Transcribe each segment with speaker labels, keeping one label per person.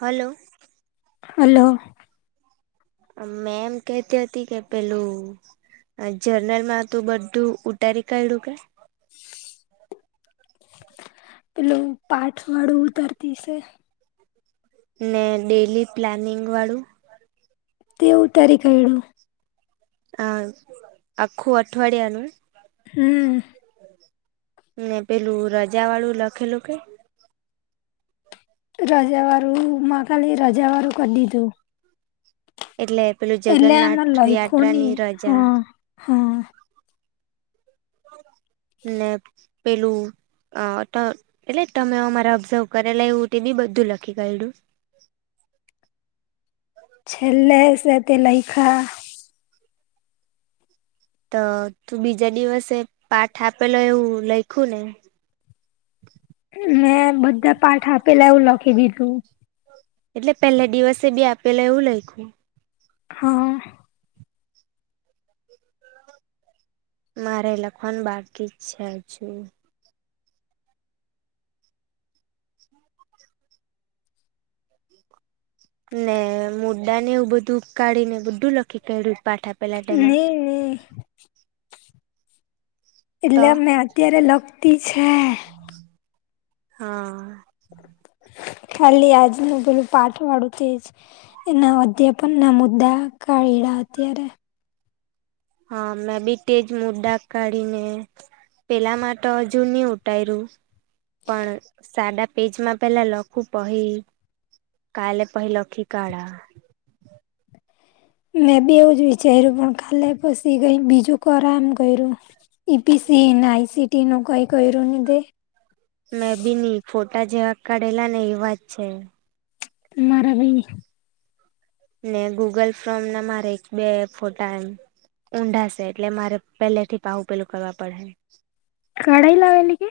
Speaker 1: Hello.
Speaker 2: Hello.
Speaker 1: અ ma'am કેહતી હતી કે પેલું જર્નલ માં તું બધું ઉતારી કાંઈડુ કે?
Speaker 2: પેલું પાઠ વાળું ઉતારતી સે.
Speaker 1: ને ડેલી પ્લાનિંગ વાળું?
Speaker 2: તે ઉતારી કાઈડુ.
Speaker 1: આ, આખું અઠવાડિયાનું?
Speaker 2: હમ્મ.
Speaker 1: ને પેલું રજા વાળું લખેલું કે?
Speaker 2: રજાવાળું, મા ખાલી રજાવાળું કર દીધું.
Speaker 1: એટલે પેલું
Speaker 2: એટલે આમાં
Speaker 1: જગરનાથ
Speaker 2: લયખું
Speaker 1: યાત્રા
Speaker 2: નહી
Speaker 1: ની રજા.
Speaker 2: હા હા
Speaker 1: ને પેલું અ તો એટલે તમે અમારે ઓબ્ઝર્વ કરેલા એવું તે બી બધું લખી કાઈડુ?
Speaker 2: છેલ્લે સે તે લઈખા.
Speaker 1: તો તું બીજા દિવસે પાઠ આપેલો એવું લઇખું ને?
Speaker 2: મેં બધા પાઠ આપેલા એવું લખી દીધું.
Speaker 1: એટલે પેહલે દિવસે બી આપેલા એવું લઈખુ?
Speaker 2: હા.
Speaker 1: મારે એ લખવાનું બાકી જ છે હજુ. હમ [inaudible] ને મોડા ને એવું બધું ઉકાળી ને બુડું લખી ક્યું પાઠ આપ
Speaker 2: ની ની.
Speaker 1: તો
Speaker 2: એટલે મે અત્યારે લખતી છે
Speaker 1: હા.
Speaker 2: ખાલી આજ નું પેલું પાઠ વાળું તેજ એના અધે પણ ના મુદા કાળીળ અત્યારે.
Speaker 1: હા મેં બી તેજ મો ડા કાઢી ને પેલામાં તો હજુ નહી ઉઠાયર્યું. પણ સાડા પેજમાં પેલા લખું પડે. કાલે પહલખી કાઢા
Speaker 2: મેં બેવું જ વિચાર્યું પણ કાલે પછી ગઈ બીજું કર એમ કર્યું ઈ પીસી એનઆઈસીટી નું કહી કર્યુંન દ
Speaker 1: મેં બી નહ ફોટા જેવા કાઢેલા ને એ વાત છે.
Speaker 2: મારા ભી
Speaker 1: ને ગૂગલ ફોમ ના મારે એક બે ફોટા એમ ઊંડાશે એટલે મારે પહેલે થી પાવુ પેલું કરવા પડે
Speaker 2: કડાઈ લાવે આવે એલી કે.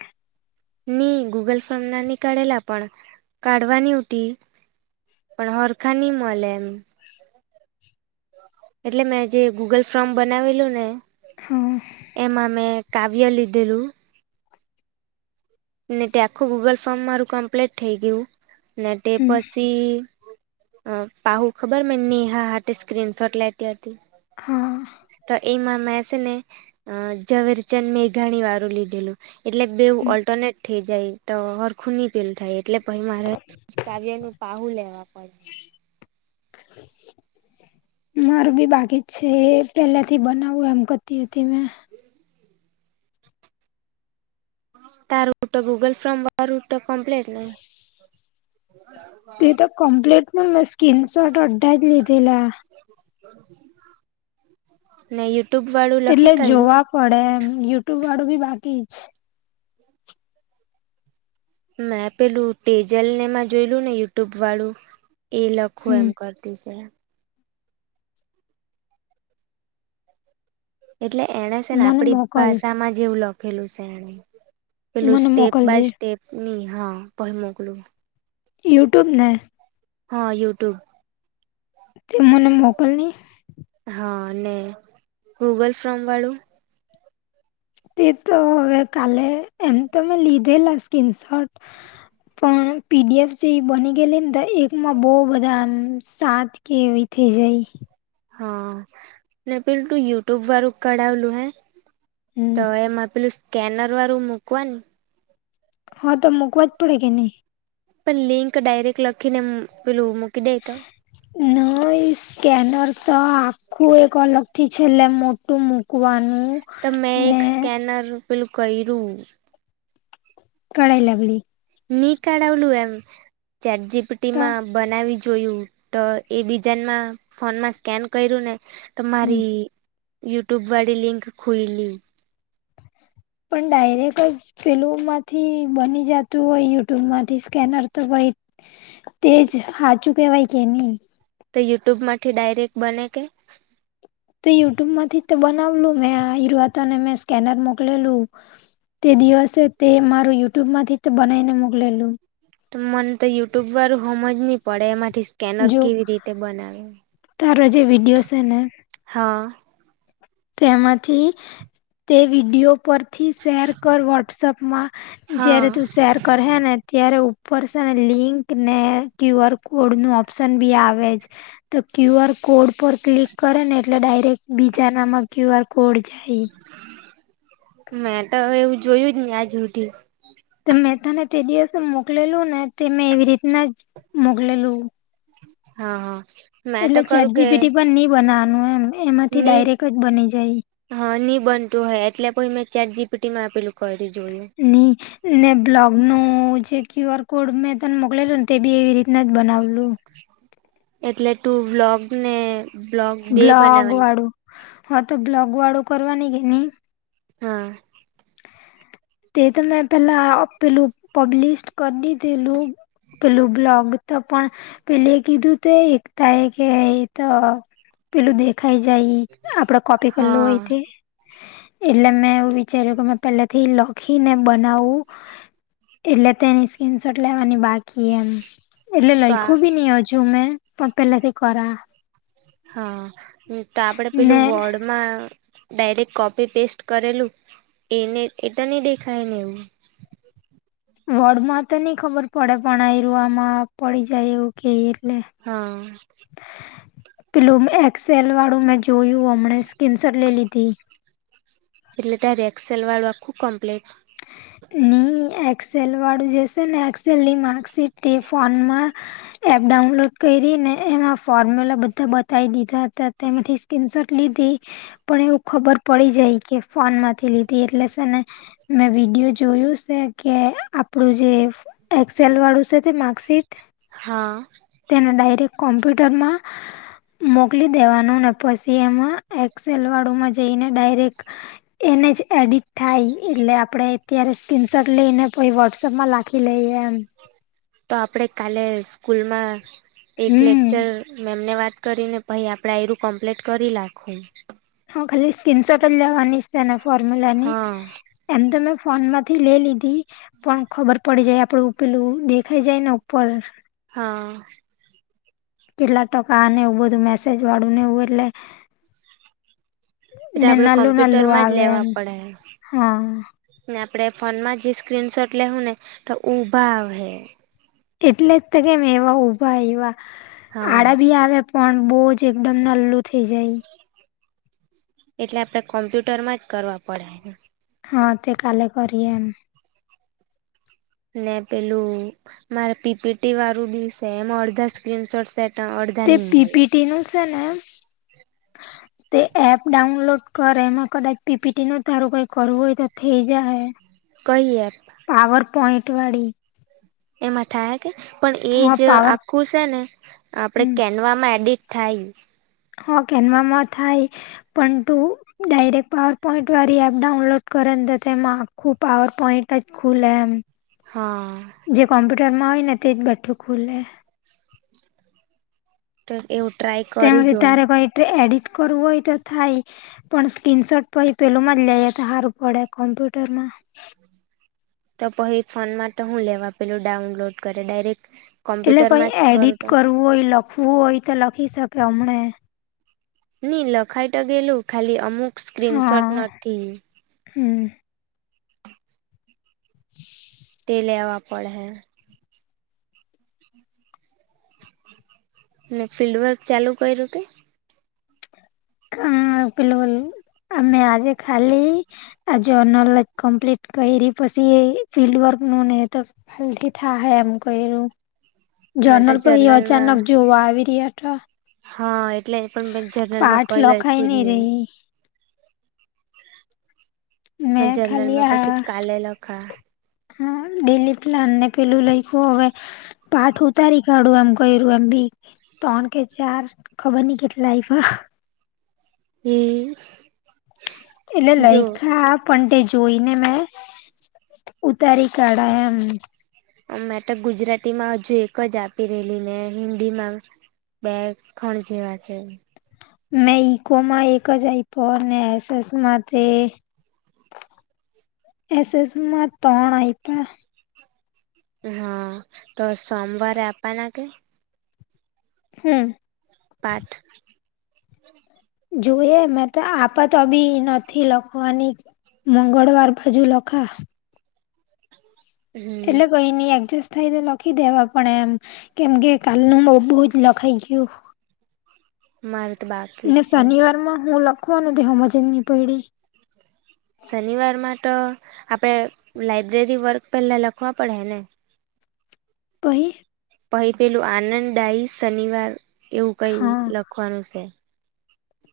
Speaker 1: નહી ગૂગલ ફોમ ના ન કઢેલા પણ કઢવાની હોતી. પણ હરખા નહી મળે એમ એટલે મેં જે ગૂગલ ફોમ બનાવેલું ને
Speaker 2: હા.
Speaker 1: એમાં મેં કાવ્ય લીધેલું. ને તે આખું ગૂગલ ફોર્મ મારું કમ્પ્લીટ થઈ ગયું ને તે
Speaker 2: હમ
Speaker 1: પછી અ પહુ ખબર નેહા હા સ્ક્રીન શોટ લેટી હતી.
Speaker 2: હા.
Speaker 1: તો એમાં મેં છે ને અ ઝવેરચંદ મેઘાણી વાળું લીધેલું. એટલે બેવું
Speaker 2: હમ.
Speaker 1: ઓલ્ટરનેટ થઇ જાય તો. ખૂની પીલ થાય એટલે પછી મારે કાવ્ય નું પહુ લેવા પડે [inaudible]
Speaker 2: માર બી બાકી જ છે એ પેલાથી બનાવવું એમ કરતી હતી મેં.
Speaker 1: તારૂટ ગૂગલ ફ્રોમૂટ કમ્પ્લીટ ન.
Speaker 2: એ તો કમ્પ્લીટ પણ મેં સ્કીન શોટ અડ્ડા જ લીધેલા.
Speaker 1: નય. ય્યુફાળું.
Speaker 2: એટલે જોવા પડે એમ યુટ્યુબ વાળું બી બાકી જ છે.
Speaker 1: મેં પેલું ટેજલને એમાં જોયલું ને યુટ્યુબ વાળું. એ લખું એમ
Speaker 2: હમ
Speaker 1: કરતી છે. એટલે એને છે ને
Speaker 2: મને
Speaker 1: આપડી
Speaker 2: મોકલ
Speaker 1: ભાષામાં જેવું લખેલું છે એને. પેલું
Speaker 2: મને
Speaker 1: સ્ટેપ બાય
Speaker 2: મોકલજે
Speaker 1: સ્ટેપ ની હા ભય મોકલું.
Speaker 2: યુટ્યુબ ને.
Speaker 1: હા યુટ્યુબ.
Speaker 2: તે મને મોકલ ને.
Speaker 1: હા અનેને ગૂગલ ફ્રોમ વાળું.
Speaker 2: તે તો હવે કાલે એમ તો મેં લીધેલા સ્ક્રીનશોટ. પણ પીડીએફ જે બની ગયેલી ને તો એકમાં બહુ બધા સાત કે. થઈ જાય.
Speaker 1: હા પેલું તું યુટ્યુબ વારું કરઢાવલું હે.
Speaker 2: હમ
Speaker 1: તો એમાં પેલું સ્કેનર વાળું મૂકવા.
Speaker 2: હા તો મૂકવા જ પડે કે નહી.
Speaker 1: પણ લિંક ડાયરેક્ટ લખીને પેલું મૂકી દે તો?
Speaker 2: નય. સ્કેનર તો આખું એક અલગ થી છેલ્લે મોટું મૂકવાનું.
Speaker 1: તો મેં એક
Speaker 2: ને
Speaker 1: સ્કેનર પેલું કર્યું.
Speaker 2: કળાય લાવી.
Speaker 1: ની કાઢાવલું એમ ચટજીીપટી
Speaker 2: તો
Speaker 1: માં. બનાવી જોયું તો એ બીજામાં ફોનમાં સ્કેન કર્યું ને.
Speaker 2: હમ.
Speaker 1: તમારી યુટ્યુબ વાળી લિંક ખોઈલી.
Speaker 2: પણ ડાયરેક્ટ જ પેલ માંથી બની જતું હોય યુટ્યુબ માંથી સ્કેનર તો તેજ સાાચું કેહેવાય કે નહી.
Speaker 1: તે યુટ્યુબ માંથી ડાયરેક્ટ બને કે?
Speaker 2: તો યુટ્યુબ માંથી બનાવલું મેંવાતોને મેં સ્કેનર મોકલેલું. તે દિવસે તે મારું યુટ્યુબ માંથી બનાવીને મોકલેલું.
Speaker 1: તો મને તો યુટ્યુબ વાળું હોમ જ નહી પડે એમાંથી સ્કેનર
Speaker 2: જો
Speaker 1: કેવી રીતે બનાવે,
Speaker 2: તારો જે વિડીયો છે ને
Speaker 1: હા.
Speaker 2: તેમાંથી, તે વિડીયો પર થી શેર કર વોટ્સપમાં,
Speaker 1: હા
Speaker 2: જય્યારે તું શેર કર હે ને. ત્યારે ઉપર છે ને લિંક ને ક્યુ આર કોડનું ઓપ્શન બી આવે જ. તો ક્યુ આર કોડ પર ક્લિક કરે ને એટલે ડાયરેક્ટ બીજા નામાં ક્યુ આર કોડ જાય.
Speaker 1: મેં તો એવું જોયું જ ને આજ રૂઢી.
Speaker 2: તો મેં તને તે દિવસે મોકલેલું ને તે મેં એવી રીતના જ મોકલેલું.
Speaker 1: હા હા. મેં તો
Speaker 2: એટલે ચેટ
Speaker 1: કરું કે
Speaker 2: જી બી ટી પણ નઈ બનાવાનું એમ એમાંથી
Speaker 1: ની
Speaker 2: ડાયરેક જ બની જાય.
Speaker 1: હા નહી બનતું હોય એટલે પછી મેં ચેટ જી પી ટીમાં આપેલું કરી જોયું.
Speaker 2: ની. ને બ્લોગ ન જે ક્યુ આર કોડ મેં તને મોકલેલું ને તે બી એવી રીતના જ બનાવલું.
Speaker 1: એટલે તું વ્લોગ ને બ્લોગ બે
Speaker 2: બ્લોગ
Speaker 1: બનાવાની
Speaker 2: વાળું, હા તો બ્લોગ વાળું કરવા ન કે નહી.
Speaker 1: હા.
Speaker 2: તે તો મેં પહેલા પેલું પબલિશ કરની પેલું, પેલું બ્લોગ. તો પણ, પેલે કીધું તો એકતા એ કે તો પેલું દેખાઈ જાય આપડે કોપી કરલું
Speaker 1: હા
Speaker 2: હોય તે, એટલે મેં એવું ચહેરો કો મેં પહેલાથી લ લોક ખીને બનાવ, એટલે તેની સ્કીન શટ લેવાની બાકી એમ, એટલે
Speaker 1: તો આ
Speaker 2: લખું બી નઈ હજુ મેં પણ પેલાથી કરા.
Speaker 1: હા, તો આપડે
Speaker 2: ને
Speaker 1: પેલું વોર્ડમાં ડાયરેક્ટ કોપી પેસ્ટ કરેલું, એને એ તો નહી દેખાય ને એવું?
Speaker 2: વડ માં તો નઈ ખબર પડે પણ આ ર આમાં પડી જાય એવું કે એટલે.
Speaker 1: હા.
Speaker 2: પ્લૂમ એક્સેલ વાળું મેં જોયું હમને સ્ક્રીન શોટ લે લીધી.
Speaker 1: એટલે ત્યારે એક્સેલ વાળું આખું કમ્પ્લીટ?
Speaker 2: ની એક્સેલ વાળું જેશે ને એક્સેલની માર્કશીટ ફોનમાં એપ ડાઉનલોડ કરીને એમાં ફોર્મ્યુલા બધા બતાવી દીધા હતા તેમાંથી તનસોટ લીધી. પણ એવું ખબર પડી જાય કે ફોન માંથી લીધી, એટલે ને મેં વિડીયો જોયું છે કે આપડું જે એક્સેલ વાળું છે તે માર્કશીટ.
Speaker 1: હા.
Speaker 2: તેને ડાયરેક્ કોમ્પ્યુટરમાં મોકલી દેવાનું ને પછી એમાં એક્સેલવાળુંમાં જઈને ડાયરેક્ એને જ એડીટ થાય એટલે આપડણે અત્યારે સ્ક્રીનશોટ લઈને પછ વોટ્સપમાં લખી લઈએ એમ.
Speaker 1: તો આપડે કાલે સ્કૂલમાં, એક
Speaker 2: હમ
Speaker 1: લેકચર મે એમને વાત કરી ને પાઈ આપડે આરું કમ્પ્લીટ કરી રાખું.
Speaker 2: હા ખાલી સ્કીન શોટ જ લેવાની છેના ફોર્મ્યુલા ની.
Speaker 1: હા
Speaker 2: એમ તો મેં ફોન માંથી લે લીધી. પણ ખબર પડી જાય, આપડુ પેલું દેખાઈ જાય ને ઉપર!
Speaker 1: હા
Speaker 2: કેટલા ટકા ને એવું બધું મેસેજવાળું ને એવું એટલે
Speaker 1: એટલે
Speaker 2: ને
Speaker 1: આપડે
Speaker 2: નનલું નનલું
Speaker 1: કોમ્પ્યુટરમાં જ
Speaker 2: આવે
Speaker 1: લેવા
Speaker 2: એમ,
Speaker 1: પડે
Speaker 2: હા.
Speaker 1: ને આપણે ફોનમાં જે સ્ક્રીનસોટ લેહુ ને ટો ઊભા આવહે.
Speaker 2: એટલે જ તે કેમ એવા ઊભા આયવા,
Speaker 1: હા
Speaker 2: આડા બી આવ્યા પણ બહુ જ એકદમ નલલું થઇ જાય.
Speaker 1: એટલે આપડે કોમ્પ્યુટરમાં જ કરવા પડે.
Speaker 2: હા તે કાલે કરીએ, એમ.
Speaker 1: ને પેલું મારે પીપીટી વારુ બી સેમ અડધા સ્ક્રીન સોટ સેટ એ અડધા ની મલે.
Speaker 2: ઈનુ સેને
Speaker 1: [inaudible]
Speaker 2: તે એપ ડાઉનલોડ કર એમાં કડાચ પીપીટીનું તારું કઈ કરવું હોય, તો થઇ જાહે.
Speaker 1: કઈ ઍપ?
Speaker 2: પાવર પોઈન્ટવાળી
Speaker 1: એમાં થાય કે? પણ એ
Speaker 2: હા
Speaker 1: જ
Speaker 2: પાવર
Speaker 1: આખું સે ને આપણે કે
Speaker 2: હમ
Speaker 1: કેનવામાં એડિટ થાય
Speaker 2: હ કેનવમાં થાય, પણ તું ડાયરેક્ પાવર પોઈન્ટવારી એપ ડાઉનલોડ કરે ન તો તેમાં આખું પાવર પોઈન્ટ જ ખુલ એમ
Speaker 1: હા
Speaker 2: જે કોમ્પ્યુટરમાં હોય ને તે જ બેઠું ખુલે.
Speaker 1: ચલ એવું ટ્રાય ક
Speaker 2: તેમથી તારે પોઈટ એડિટ કરવું હોય તો થાય. પણ સ્કીનસોટ પહિ પેલોમાં જ લઇએ તો હારું પડે કોમ્પ્યુટરમાં.
Speaker 1: તો પહિ ફોન મા ટે હું લેવા પેલું ડાઉનલોડ કરે ડાયરેક્
Speaker 2: એટલે પહિ એડિટ કરવું હોય લખવું હોય તો લખી સકે હમણે.
Speaker 1: ની, લખાઈ ટો ગેલું ખાલી અમુક સ્ક્રીનશોટ
Speaker 2: હા
Speaker 1: નથી
Speaker 2: હમ. [inaudible]
Speaker 1: તે લેવા પડહે. ને ફિલ્ડવર્ક ચાલુ કઇરુ કંઇ?
Speaker 2: અ પેલુઓલુ અમે આજે ખાલી આ જર્નલ જ કમ્પ્લીટ કઇરી, પસી એ ફિલ્ડ વર્કનું ને એ તો, હલ્થી થાહે એમ કયરૂ.
Speaker 1: માટે
Speaker 2: જર્નલ પહી
Speaker 1: જર્નલમાં
Speaker 2: અચાનક જોવા આવી રીએ ટો?
Speaker 1: હા એટલે એમ પણ મે જર્નલમાં
Speaker 2: પાઠ
Speaker 1: કઈ
Speaker 2: લખાઈ
Speaker 1: લયખું જ નહી.
Speaker 2: રહી મેં ખાલી
Speaker 1: જર્નલમાં પછી
Speaker 2: આ
Speaker 1: કાલે લખા
Speaker 2: હ ડિલી પ્લાનને પેલું લઈખુ હવે, પાઠ ઉતારી કાઢું એમ કઇરુ એમ બી. તણ કે ચાર ખબર નઈ કેટલા આઇપા.
Speaker 1: હમ.
Speaker 2: એટલે લઈખા, પણ તે જોઈને મેં ઉતારી કાઢા એમ.
Speaker 1: મેં તો ગુજરાતીમાં હજુ એક જ આપી રહેલી ને હિન્દી માં બે ખણ જેવા છે.
Speaker 2: મેં ઈકોમાં એક જ આયપો અને એસસ મા તે એસ એસ માં તણ આયપા.
Speaker 1: હા, તો સોમવારે આપવાના કે?
Speaker 2: હમ્મ.
Speaker 1: પાઠ
Speaker 2: જોએ મે તો આપા તો બી નથી લખવાની. મંગળવાર બાજુ લખા.
Speaker 1: હમ
Speaker 2: એટલે કોઈ નઈ એડજસ્ટ થાય તો લખી દેવા પણ એમ કેમ કે કાલનું બહ બઉ જ લખાઈ ગયું.
Speaker 1: મારું તો બાકી
Speaker 2: ને
Speaker 1: જ છે
Speaker 2: શનિવારમાં હું લખવાનું ત હમજની પઢી.
Speaker 1: શનિવારમાં તો આપણે લાાઈબ્રેરી વર્ક પહેલાં લખવા પડે ને?
Speaker 2: પહી.
Speaker 1: પહી પેલું આનંદ દાય શનિવાર એવું કઈ
Speaker 2: હા
Speaker 1: લખવાનું છે.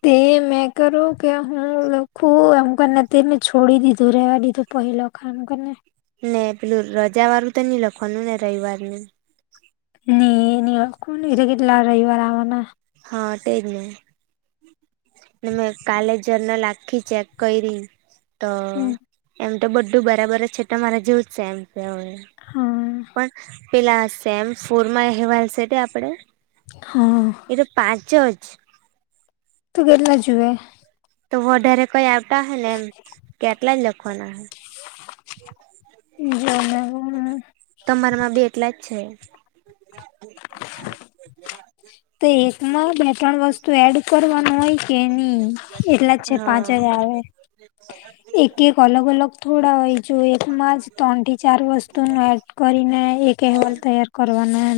Speaker 2: તે મેં કરું કે હું લખું એમ કરીને તેને છોડી દીધું રેવા દીધું. પહલા ખામ કરને.
Speaker 1: ને પેલું રજા વારું તો નઈ લખવાનું ને રવિવાર નુ?
Speaker 2: નઈ ન કોણ કેટલા રવિવાર આવવાના.
Speaker 1: હ તેજ ને. ને મેં કાલે જર્નલ આખી ચેક કરી તો
Speaker 2: હમ
Speaker 1: એમ તો બધું બરાબર છે તમારા જેવ જ સેમ છે.
Speaker 2: હા.
Speaker 1: પણ પેલા સેમ ફૂરમાં અહેવાલ છે તે આપણે
Speaker 2: હા.
Speaker 1: એ તો પાચ અ છે.
Speaker 2: તો કેટલા જુએ.
Speaker 1: તો વડારે કોઈ આવતા હોય ને એમ કે આટલા જ લખવાના હો.
Speaker 2: જમે [unintelligible]
Speaker 1: તમારામાં બી એટલા જ છે.
Speaker 2: [unintelligible] તો એકમાં બે ત્રણ વસ્તુ એડ કરવાનું હોય કે નહી એટલા જ છે પાંચ જ
Speaker 1: હા
Speaker 2: આવે.
Speaker 1: [inaudible]
Speaker 2: એક એક અલગ અલગ થોડા હોય જો એકમાં જ ત્રણ થી ચાર વસ્તુનું એડ કરીને એક અહેવાલ તૈયાર કરવાના.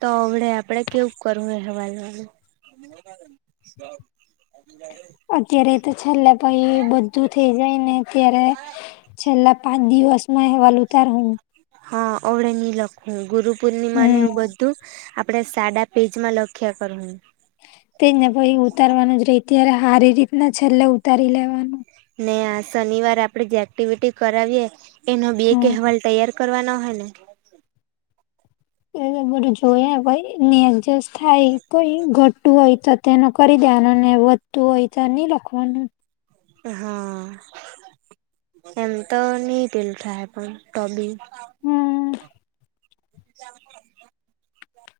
Speaker 1: તો અવડે આપડે કેવું કરવું એહવાલ માં. [inaudible]
Speaker 2: અત્યારે તો છેલ્લે ભાઈ બધું થઈ જાય ને ત્યારે છેલ્લા પાંચ દિવસમાં એહવાલ ઉતાર નુ.
Speaker 1: હા અવડે નહી લખું ગુરુ પૂર્ણિમા ને
Speaker 2: હમ
Speaker 1: એવું બધું આપે સાડા પેજમાં લખ્યા કર હુ.
Speaker 2: તેજ ને પછી ઉતારવાનું જ રે ત્યારે સારી રીતના છેલ્લે ઉતારી લેવાનું.
Speaker 1: ને આ શનિવાર આપડે જે એક્ટિવિટી કરાવીએ એનો બે એક
Speaker 2: હા
Speaker 1: એહેવાલ તૈયાર કરવાના હોય ને.
Speaker 2: એ બધું જોય એડજ થાય કોઈ ઘ ટતું હોય તો તેનું કરી દેવાનું અને વધતું હોય તો નહી લખવાનું.
Speaker 1: હા એમ તો ની પેલુ થાય પણ તોબી.
Speaker 2: હમ્મ.
Speaker 1: મજામાં. [unintelligible]